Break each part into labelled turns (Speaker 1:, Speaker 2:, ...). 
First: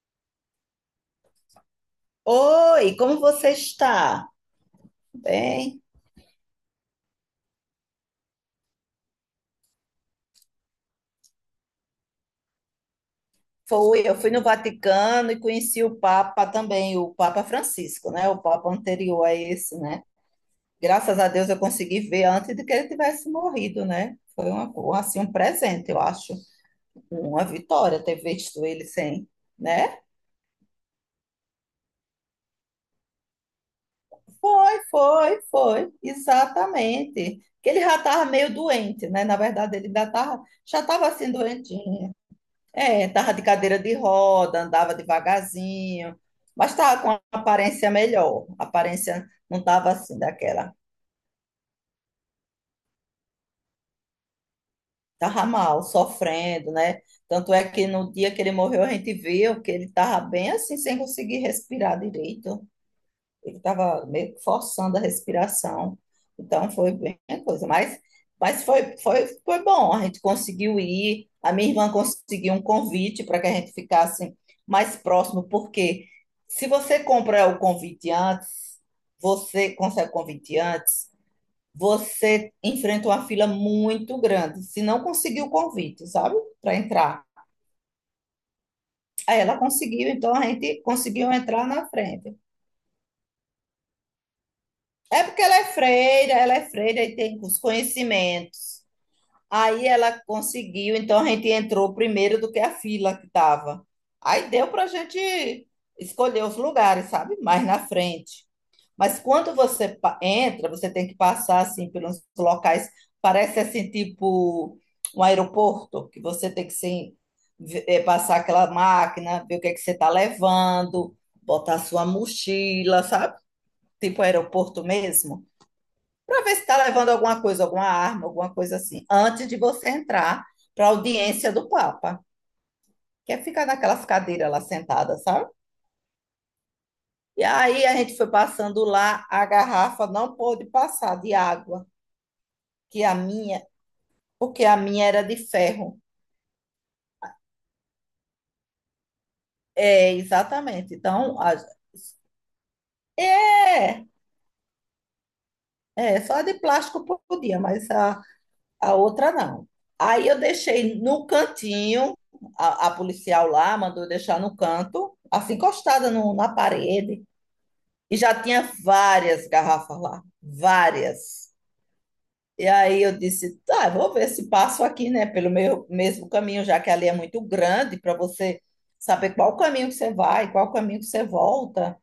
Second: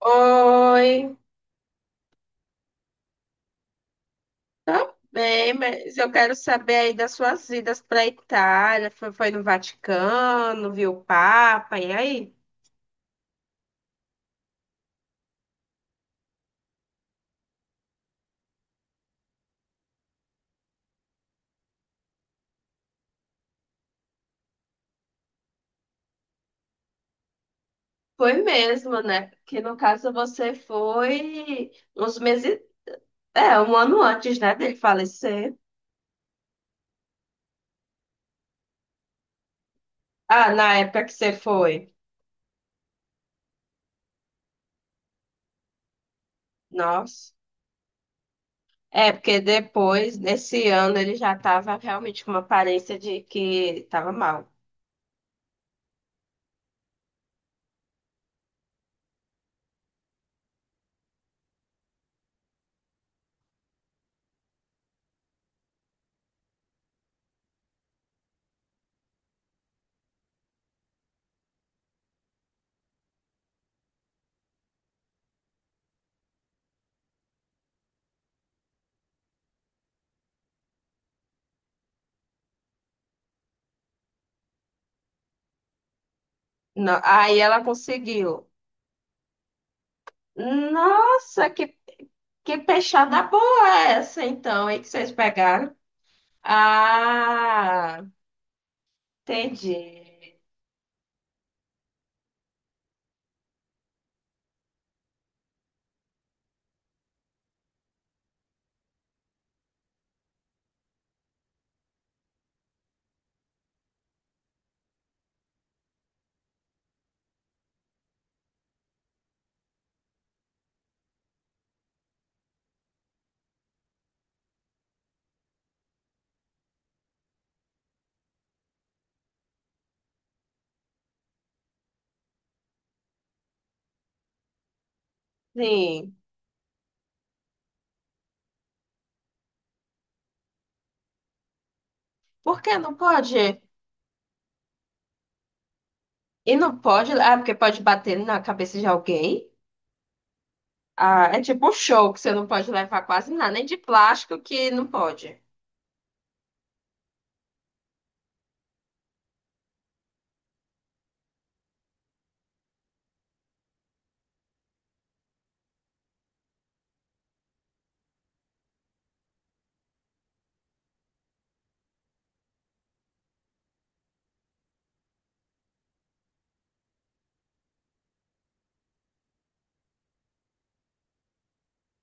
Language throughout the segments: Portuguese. Speaker 1: Oi,
Speaker 2: Oi, como você está?
Speaker 1: tá bem,
Speaker 2: Bem,
Speaker 1: mas eu quero saber aí das suas idas para Itália. Foi no Vaticano, viu o Papa, e aí?
Speaker 2: foi, eu fui no Vaticano e conheci o Papa também, o Papa Francisco, né? O Papa anterior a esse, né? Graças a Deus eu consegui ver antes de que ele tivesse morrido, né? Foi assim, um presente, eu acho, uma vitória ter
Speaker 1: Foi
Speaker 2: visto ele
Speaker 1: mesmo,
Speaker 2: sem,
Speaker 1: né? Que no
Speaker 2: né?
Speaker 1: caso você foi uns meses, é, um ano antes, né, dele
Speaker 2: Foi, foi,
Speaker 1: falecer.
Speaker 2: foi, exatamente. Que ele já estava meio doente, né? Na verdade, ele ainda tava,
Speaker 1: Ah, na
Speaker 2: já
Speaker 1: época
Speaker 2: estava
Speaker 1: que
Speaker 2: assim
Speaker 1: você foi.
Speaker 2: doentinho. É, tava de cadeira de roda, andava devagarzinho, mas tava com uma
Speaker 1: Nossa.
Speaker 2: aparência melhor. A
Speaker 1: É,
Speaker 2: aparência
Speaker 1: porque
Speaker 2: não tava
Speaker 1: depois,
Speaker 2: assim
Speaker 1: nesse
Speaker 2: daquela.
Speaker 1: ano, ele já estava realmente com uma aparência de que estava mal.
Speaker 2: Tava mal, sofrendo, né? Tanto é que no dia que ele morreu, a gente viu que ele tava bem assim, sem conseguir respirar direito. Ele estava meio que forçando a respiração. Então foi bem a coisa. Mas foi bom. A gente conseguiu ir. A minha irmã conseguiu um convite para que a gente ficasse mais próximo, porque se você compra o convite antes, você consegue o convite antes, você enfrenta uma fila muito grande. Se não conseguiu o convite, sabe? Para
Speaker 1: Não,
Speaker 2: entrar.
Speaker 1: aí ela conseguiu.
Speaker 2: Aí ela conseguiu, então a gente conseguiu
Speaker 1: Nossa,
Speaker 2: entrar na frente.
Speaker 1: que peixada boa é essa, então, aí que vocês
Speaker 2: É porque
Speaker 1: pegaram?
Speaker 2: ela é freira e tem os
Speaker 1: Ah,
Speaker 2: conhecimentos. Aí ela
Speaker 1: entendi.
Speaker 2: conseguiu, então a gente entrou primeiro do que a fila que estava. Aí deu para a gente escolher os lugares, sabe? Mais na frente. Mas quando você entra, você tem que passar assim pelos locais, parece assim tipo um aeroporto, que você tem que assim, passar aquela máquina, ver o que é que você está levando, botar sua mochila, sabe? Tipo aeroporto mesmo para ver se está levando alguma coisa, alguma arma, alguma coisa assim, antes de você entrar para a audiência do Papa, que é ficar naquelas cadeiras lá sentadas, sabe?
Speaker 1: Sim.
Speaker 2: E aí a gente foi passando lá, a garrafa não pôde passar de água,
Speaker 1: Por que não
Speaker 2: que a
Speaker 1: pode?
Speaker 2: minha, porque a minha era de ferro.
Speaker 1: E não pode? Ah, porque pode bater na cabeça de alguém?
Speaker 2: É, exatamente.
Speaker 1: Ah, é
Speaker 2: Então,
Speaker 1: tipo um show que você não pode levar quase nada, nem de
Speaker 2: é,
Speaker 1: plástico que não pode.
Speaker 2: é, só a de plástico podia, mas a outra não. Aí eu deixei no cantinho, a policial lá mandou eu deixar no canto, assim encostada na parede, e já tinha várias garrafas lá, várias. E aí eu disse, tá, eu vou ver se passo aqui, né, pelo meu, mesmo caminho, já que ali é muito grande para você saber qual caminho que você vai, qual caminho que você volta.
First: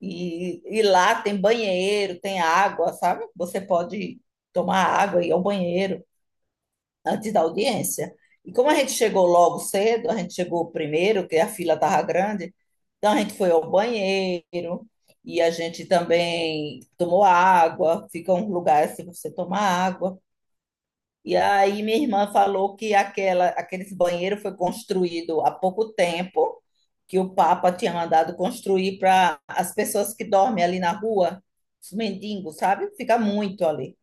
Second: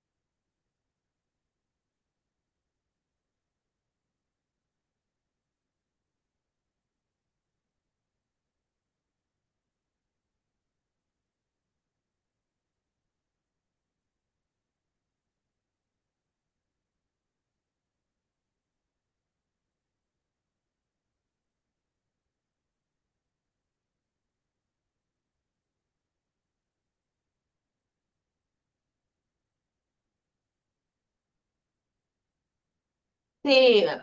Speaker 2: E lá tem banheiro, tem água, sabe? Você pode tomar água e ir ao banheiro antes da audiência. E como a gente chegou logo cedo, a gente chegou primeiro, que a fila estava grande, então a gente foi ao banheiro e a gente também tomou água, fica um lugar assim para você tomar água. E aí minha irmã falou que aquele banheiro foi construído há pouco tempo, que o Papa tinha mandado construir para as pessoas que dormem ali na rua, os mendigos, sabe? Fica muito
Speaker 1: Sim.
Speaker 2: ali,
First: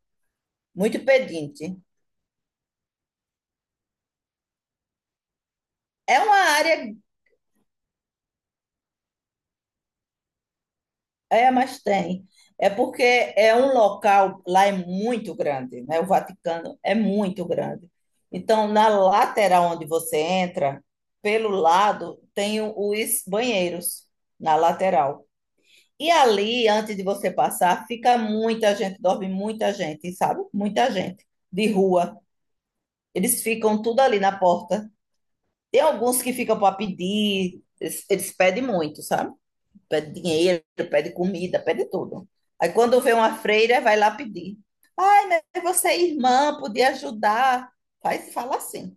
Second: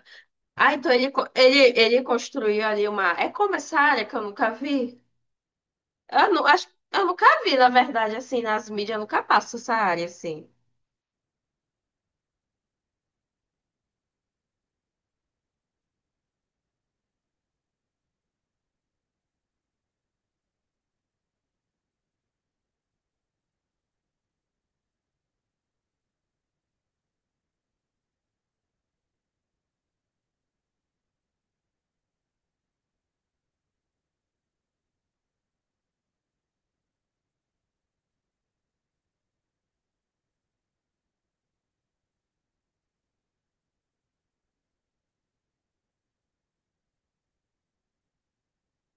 Speaker 1: Ah, então
Speaker 2: muito pedinte.
Speaker 1: ele construiu ali uma. É como essa área que eu nunca vi?
Speaker 2: É
Speaker 1: Eu,
Speaker 2: uma
Speaker 1: não, acho,
Speaker 2: área.
Speaker 1: eu nunca vi, na verdade, assim, nas mídias, eu nunca passo essa área assim.
Speaker 2: É, mas tem. É porque é um local, lá é muito grande, né? O Vaticano é muito grande. Então, na lateral onde você entra, pelo lado, tem os banheiros, na lateral. E ali, antes de você passar, fica muita gente, dorme muita gente, sabe? Muita gente de rua. Eles ficam tudo ali na porta. Tem alguns que ficam para pedir, eles pedem muito, sabe? Pede dinheiro, pede comida, pede tudo. Aí quando vê uma freira, vai lá pedir. Ai, mas você é irmã, podia ajudar. Faz, fala assim.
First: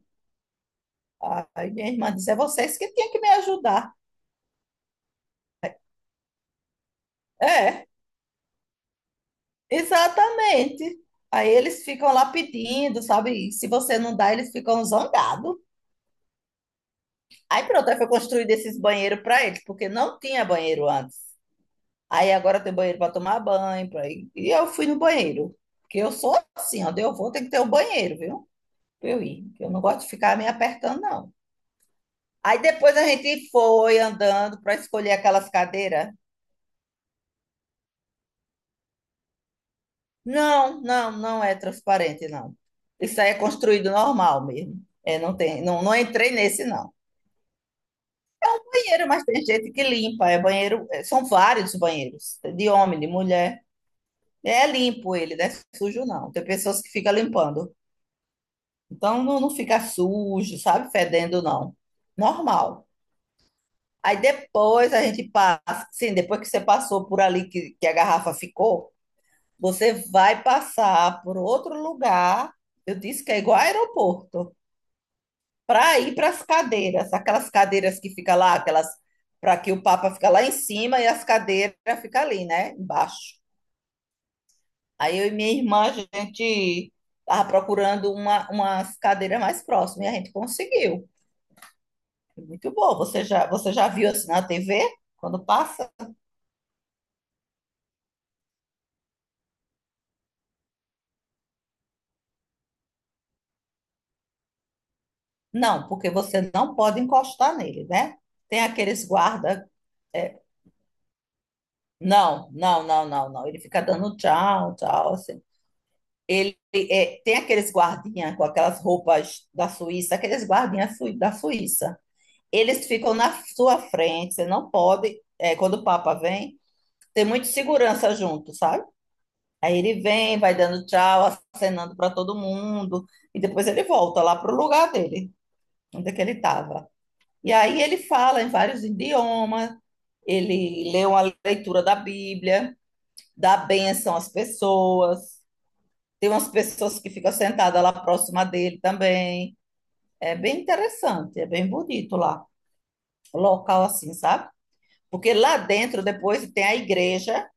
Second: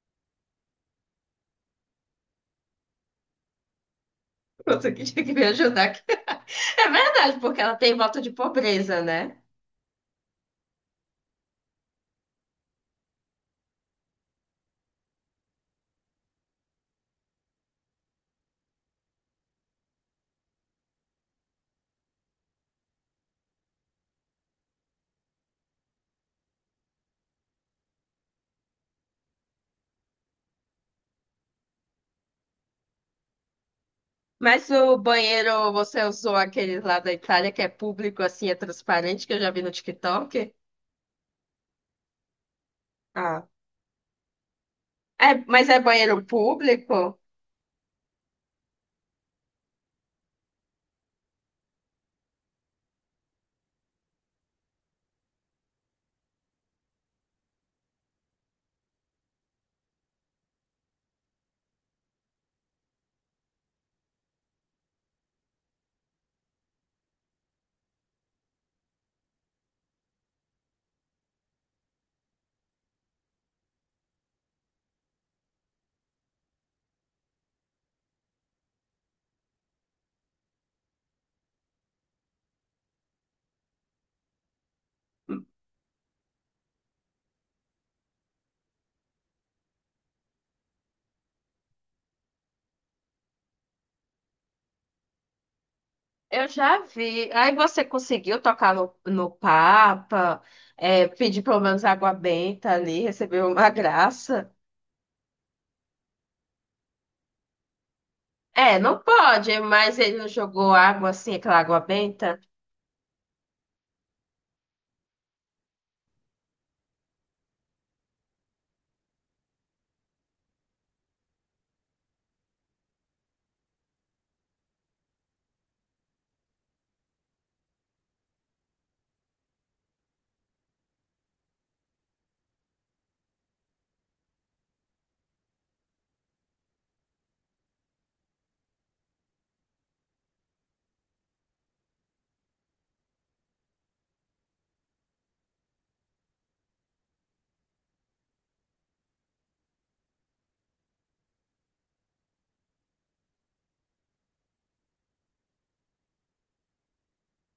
Speaker 2: Aí minha irmã diz, é vocês que tinham que me ajudar.
Speaker 1: Pronto, que tinha que me ajudar aqui. É verdade, porque ela
Speaker 2: É,
Speaker 1: tem voto de pobreza, né?
Speaker 2: exatamente. Aí eles ficam lá pedindo, sabe? E se você não dá, eles ficam zangados. Aí pronto, aí foi construído esses banheiros para eles, porque não tinha banheiro antes. Aí agora tem banheiro para tomar banho, pra... e eu fui no banheiro. Porque eu sou assim, onde eu vou tem que ter um banheiro, viu? Pra eu ir. Eu não gosto de ficar me apertando, não. Aí depois a gente foi andando
Speaker 1: Mas
Speaker 2: para
Speaker 1: o
Speaker 2: escolher aquelas
Speaker 1: banheiro, você
Speaker 2: cadeiras.
Speaker 1: usou aquele lá da Itália que é público, assim, é transparente, que eu já vi no TikTok?
Speaker 2: Não, não, não é transparente, não. Isso aí é
Speaker 1: Ah.
Speaker 2: construído normal mesmo. É,
Speaker 1: É,
Speaker 2: não tem,
Speaker 1: mas é
Speaker 2: não, não
Speaker 1: banheiro
Speaker 2: entrei nesse, não.
Speaker 1: público?
Speaker 2: Banheiro, mas tem gente que limpa. É banheiro, é, são vários banheiros, de homem, de mulher. É limpo ele, não é sujo, não. Tem pessoas que ficam limpando. Então não, não fica sujo, sabe? Fedendo, não. Normal. Aí depois a gente passa, sim, depois que você passou por ali que a garrafa ficou, você vai passar por outro lugar. Eu disse que é igual aeroporto, para ir para as cadeiras, aquelas cadeiras que fica lá, aquelas para que o Papa fica lá em cima e as cadeiras fica ali, né, embaixo. Aí eu e minha irmã, a gente estava procurando umas cadeiras mais próximas e a gente conseguiu. Muito bom. Você já viu assim na TV quando passa?
Speaker 1: Eu já vi. Aí você conseguiu tocar no Papa, é, pedir pelo menos água benta ali, recebeu uma graça.
Speaker 2: Não, porque você não pode encostar nele, né? Tem
Speaker 1: É, não
Speaker 2: aqueles
Speaker 1: pode,
Speaker 2: guarda.
Speaker 1: mas ele não
Speaker 2: É,
Speaker 1: jogou água assim, aquela água benta.
Speaker 2: não. Ele fica dando tchau, tchau, assim. Ele é, tem aqueles guardinha com aquelas roupas da Suíça, aqueles guardinhas da Suíça. Eles ficam na sua frente. Você não pode. É, quando o Papa vem, tem muita segurança junto, sabe? Aí ele vem, vai dando tchau, acenando para todo mundo, e depois ele volta lá pro lugar dele, onde é que ele estava. E aí ele fala em vários idiomas, ele lê uma leitura da Bíblia, dá bênção às pessoas, tem umas pessoas que ficam sentadas lá próxima dele também. É bem interessante, é bem bonito lá, local assim, sabe? Porque lá dentro depois tem a igreja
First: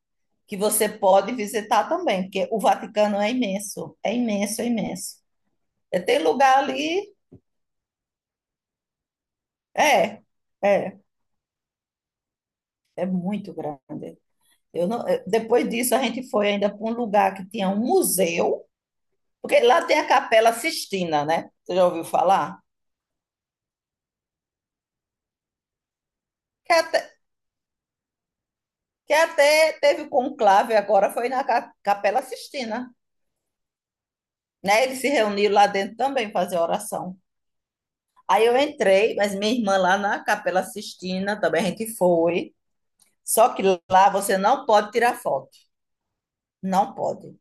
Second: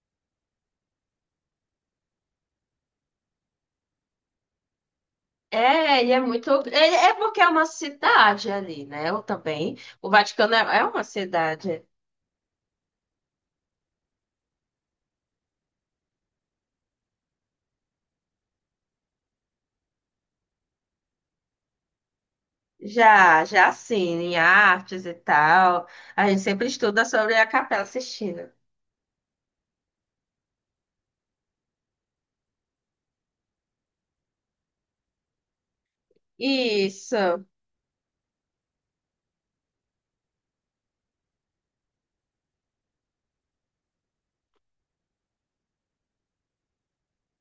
Speaker 2: que você pode visitar também, porque o Vaticano é imenso, é imenso, é imenso. É,
Speaker 1: É, e
Speaker 2: tem
Speaker 1: é muito.
Speaker 2: lugar ali,
Speaker 1: É, é porque é uma cidade ali, né? Eu também. O
Speaker 2: é,
Speaker 1: Vaticano é
Speaker 2: é,
Speaker 1: uma cidade.
Speaker 2: é muito grande. Eu não- eh, depois disso, a gente foi ainda para um lugar que tinha um museu, porque lá tem a Capela Sistina, né? Você já ouviu falar?
Speaker 1: Já, já assim, em artes e tal. A gente sempre
Speaker 2: Que até,
Speaker 1: estuda sobre a Capela Sistina.
Speaker 2: que até teve conclave agora, foi na Capela Sistina, né? Eles se reuniram lá dentro também fazer oração.
Speaker 1: Isso.
Speaker 2: Aí eu entrei, mas minha irmã lá na Capela Sistina também a gente foi. Só que lá você não pode tirar foto. Não pode.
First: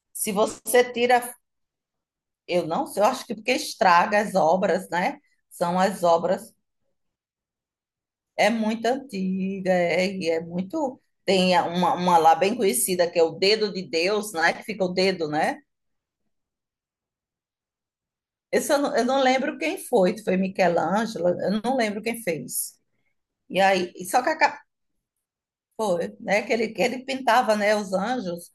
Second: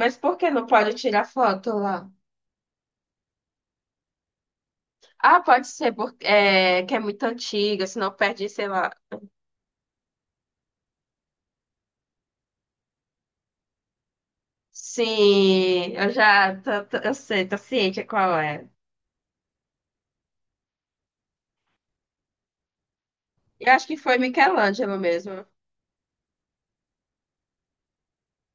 Speaker 1: Mas
Speaker 2: Se
Speaker 1: por que não
Speaker 2: você
Speaker 1: pode
Speaker 2: tira,
Speaker 1: tirar foto lá?
Speaker 2: eu não sei, eu acho que porque estraga as obras, né?
Speaker 1: Ah, pode
Speaker 2: São
Speaker 1: ser
Speaker 2: as
Speaker 1: porque
Speaker 2: obras.
Speaker 1: é, que é muito antiga, senão perde,
Speaker 2: É
Speaker 1: sei
Speaker 2: muito
Speaker 1: lá.
Speaker 2: antiga, é, e é muito. Uma lá bem conhecida, que é o Dedo de Deus, né? Que fica o dedo, né?
Speaker 1: Sim, eu sei, tô ciente qual é.
Speaker 2: Esse eu não lembro quem foi, se foi Michelangelo, eu não lembro quem fez. E
Speaker 1: Eu acho
Speaker 2: aí,
Speaker 1: que
Speaker 2: e
Speaker 1: foi
Speaker 2: só que
Speaker 1: Michelangelo mesmo.
Speaker 2: foi, né? Que ele pintava, né? Os anjos.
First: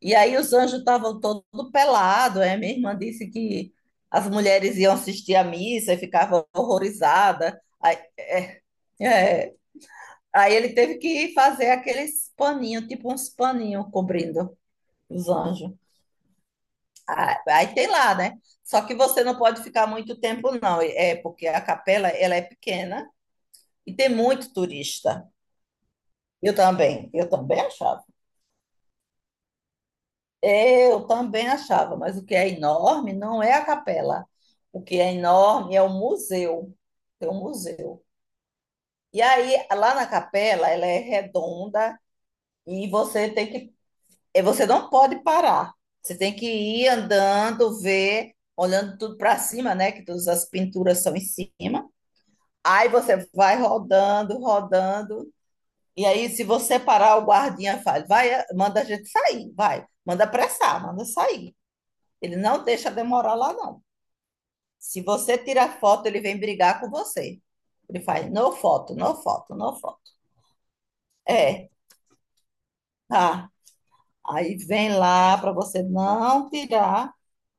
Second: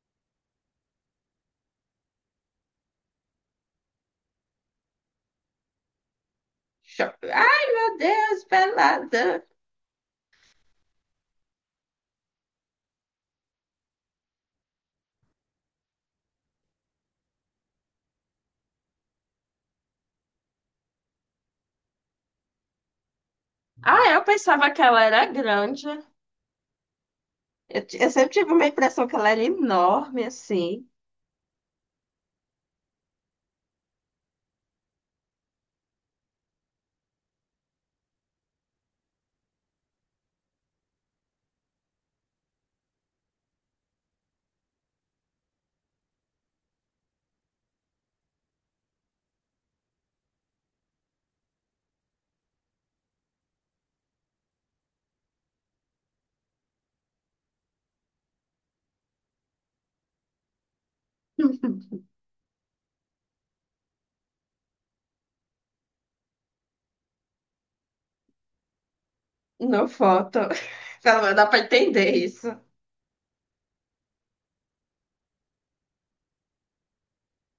Speaker 2: E aí os anjos estavam todos pelados, é? Minha irmã disse que as mulheres iam assistir à missa e ficavam
Speaker 1: Cho-
Speaker 2: horrorizadas.
Speaker 1: Ai, meu
Speaker 2: Aí,
Speaker 1: Deus, pelada.
Speaker 2: é, aí ele teve que fazer aqueles paninhos, tipo uns paninhos cobrindo. Os anjos. Ah, aí tem lá, né? Só que você não pode ficar muito tempo, não. É porque a capela, ela é pequena e tem
Speaker 1: Ah, eu
Speaker 2: muito
Speaker 1: pensava que ela
Speaker 2: turista.
Speaker 1: era grande.
Speaker 2: Eu também achava.
Speaker 1: Eu sempre tive uma impressão que ela era enorme, assim.
Speaker 2: Eu também achava, mas o que é enorme não é a capela. O que é enorme é o museu. Tem um museu. E aí, lá na capela, ela é redonda e você tem que é, você não pode parar. Você tem que ir andando, ver, olhando tudo para cima, né? Que todas as pinturas são em cima. Aí você vai rodando, rodando. E aí, se você parar, o guardinha fala, vai, manda a gente sair, vai. Manda apressar, manda sair. Ele não deixa demorar lá, não. Se você tirar foto, ele vem brigar com você. Ele faz, no foto, no foto, no
Speaker 1: No
Speaker 2: foto.
Speaker 1: foto. Pelo menos dá pra
Speaker 2: É,
Speaker 1: entender isso.
Speaker 2: tá. Aí vem lá para você não tirar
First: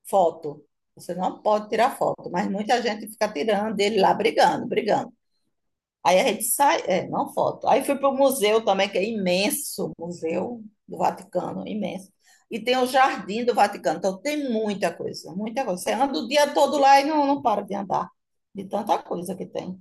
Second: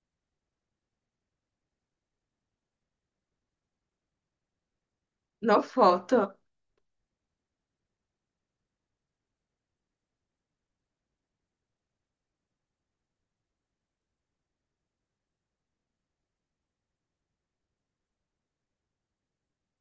Speaker 2: foto. Você não pode tirar foto, mas muita gente fica tirando ele lá brigando, brigando.
Speaker 1: No
Speaker 2: Aí a
Speaker 1: foto.
Speaker 2: gente sai, é, não foto. Aí fui para o museu também, que é imenso, o Museu do Vaticano, imenso. E tem o Jardim do Vaticano, então tem muita coisa, muita coisa. Você anda o dia todo lá e não, não para de andar, de tanta coisa que tem.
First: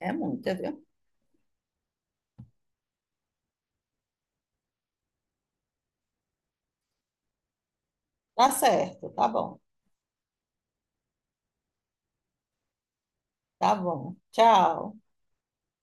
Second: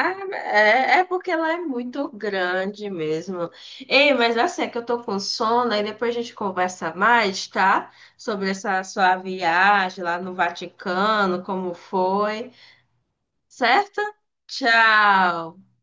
Speaker 2: É muita, viu?
Speaker 1: é, é porque ela é muito grande mesmo. Ei, mas assim, é que eu tô com sono, aí depois a gente conversa mais, tá? Sobre
Speaker 2: Tá
Speaker 1: essa
Speaker 2: certo,
Speaker 1: sua
Speaker 2: tá bom,
Speaker 1: viagem lá no Vaticano, como foi,
Speaker 2: tá
Speaker 1: certo?
Speaker 2: bom. Tchau.
Speaker 1: Tchau!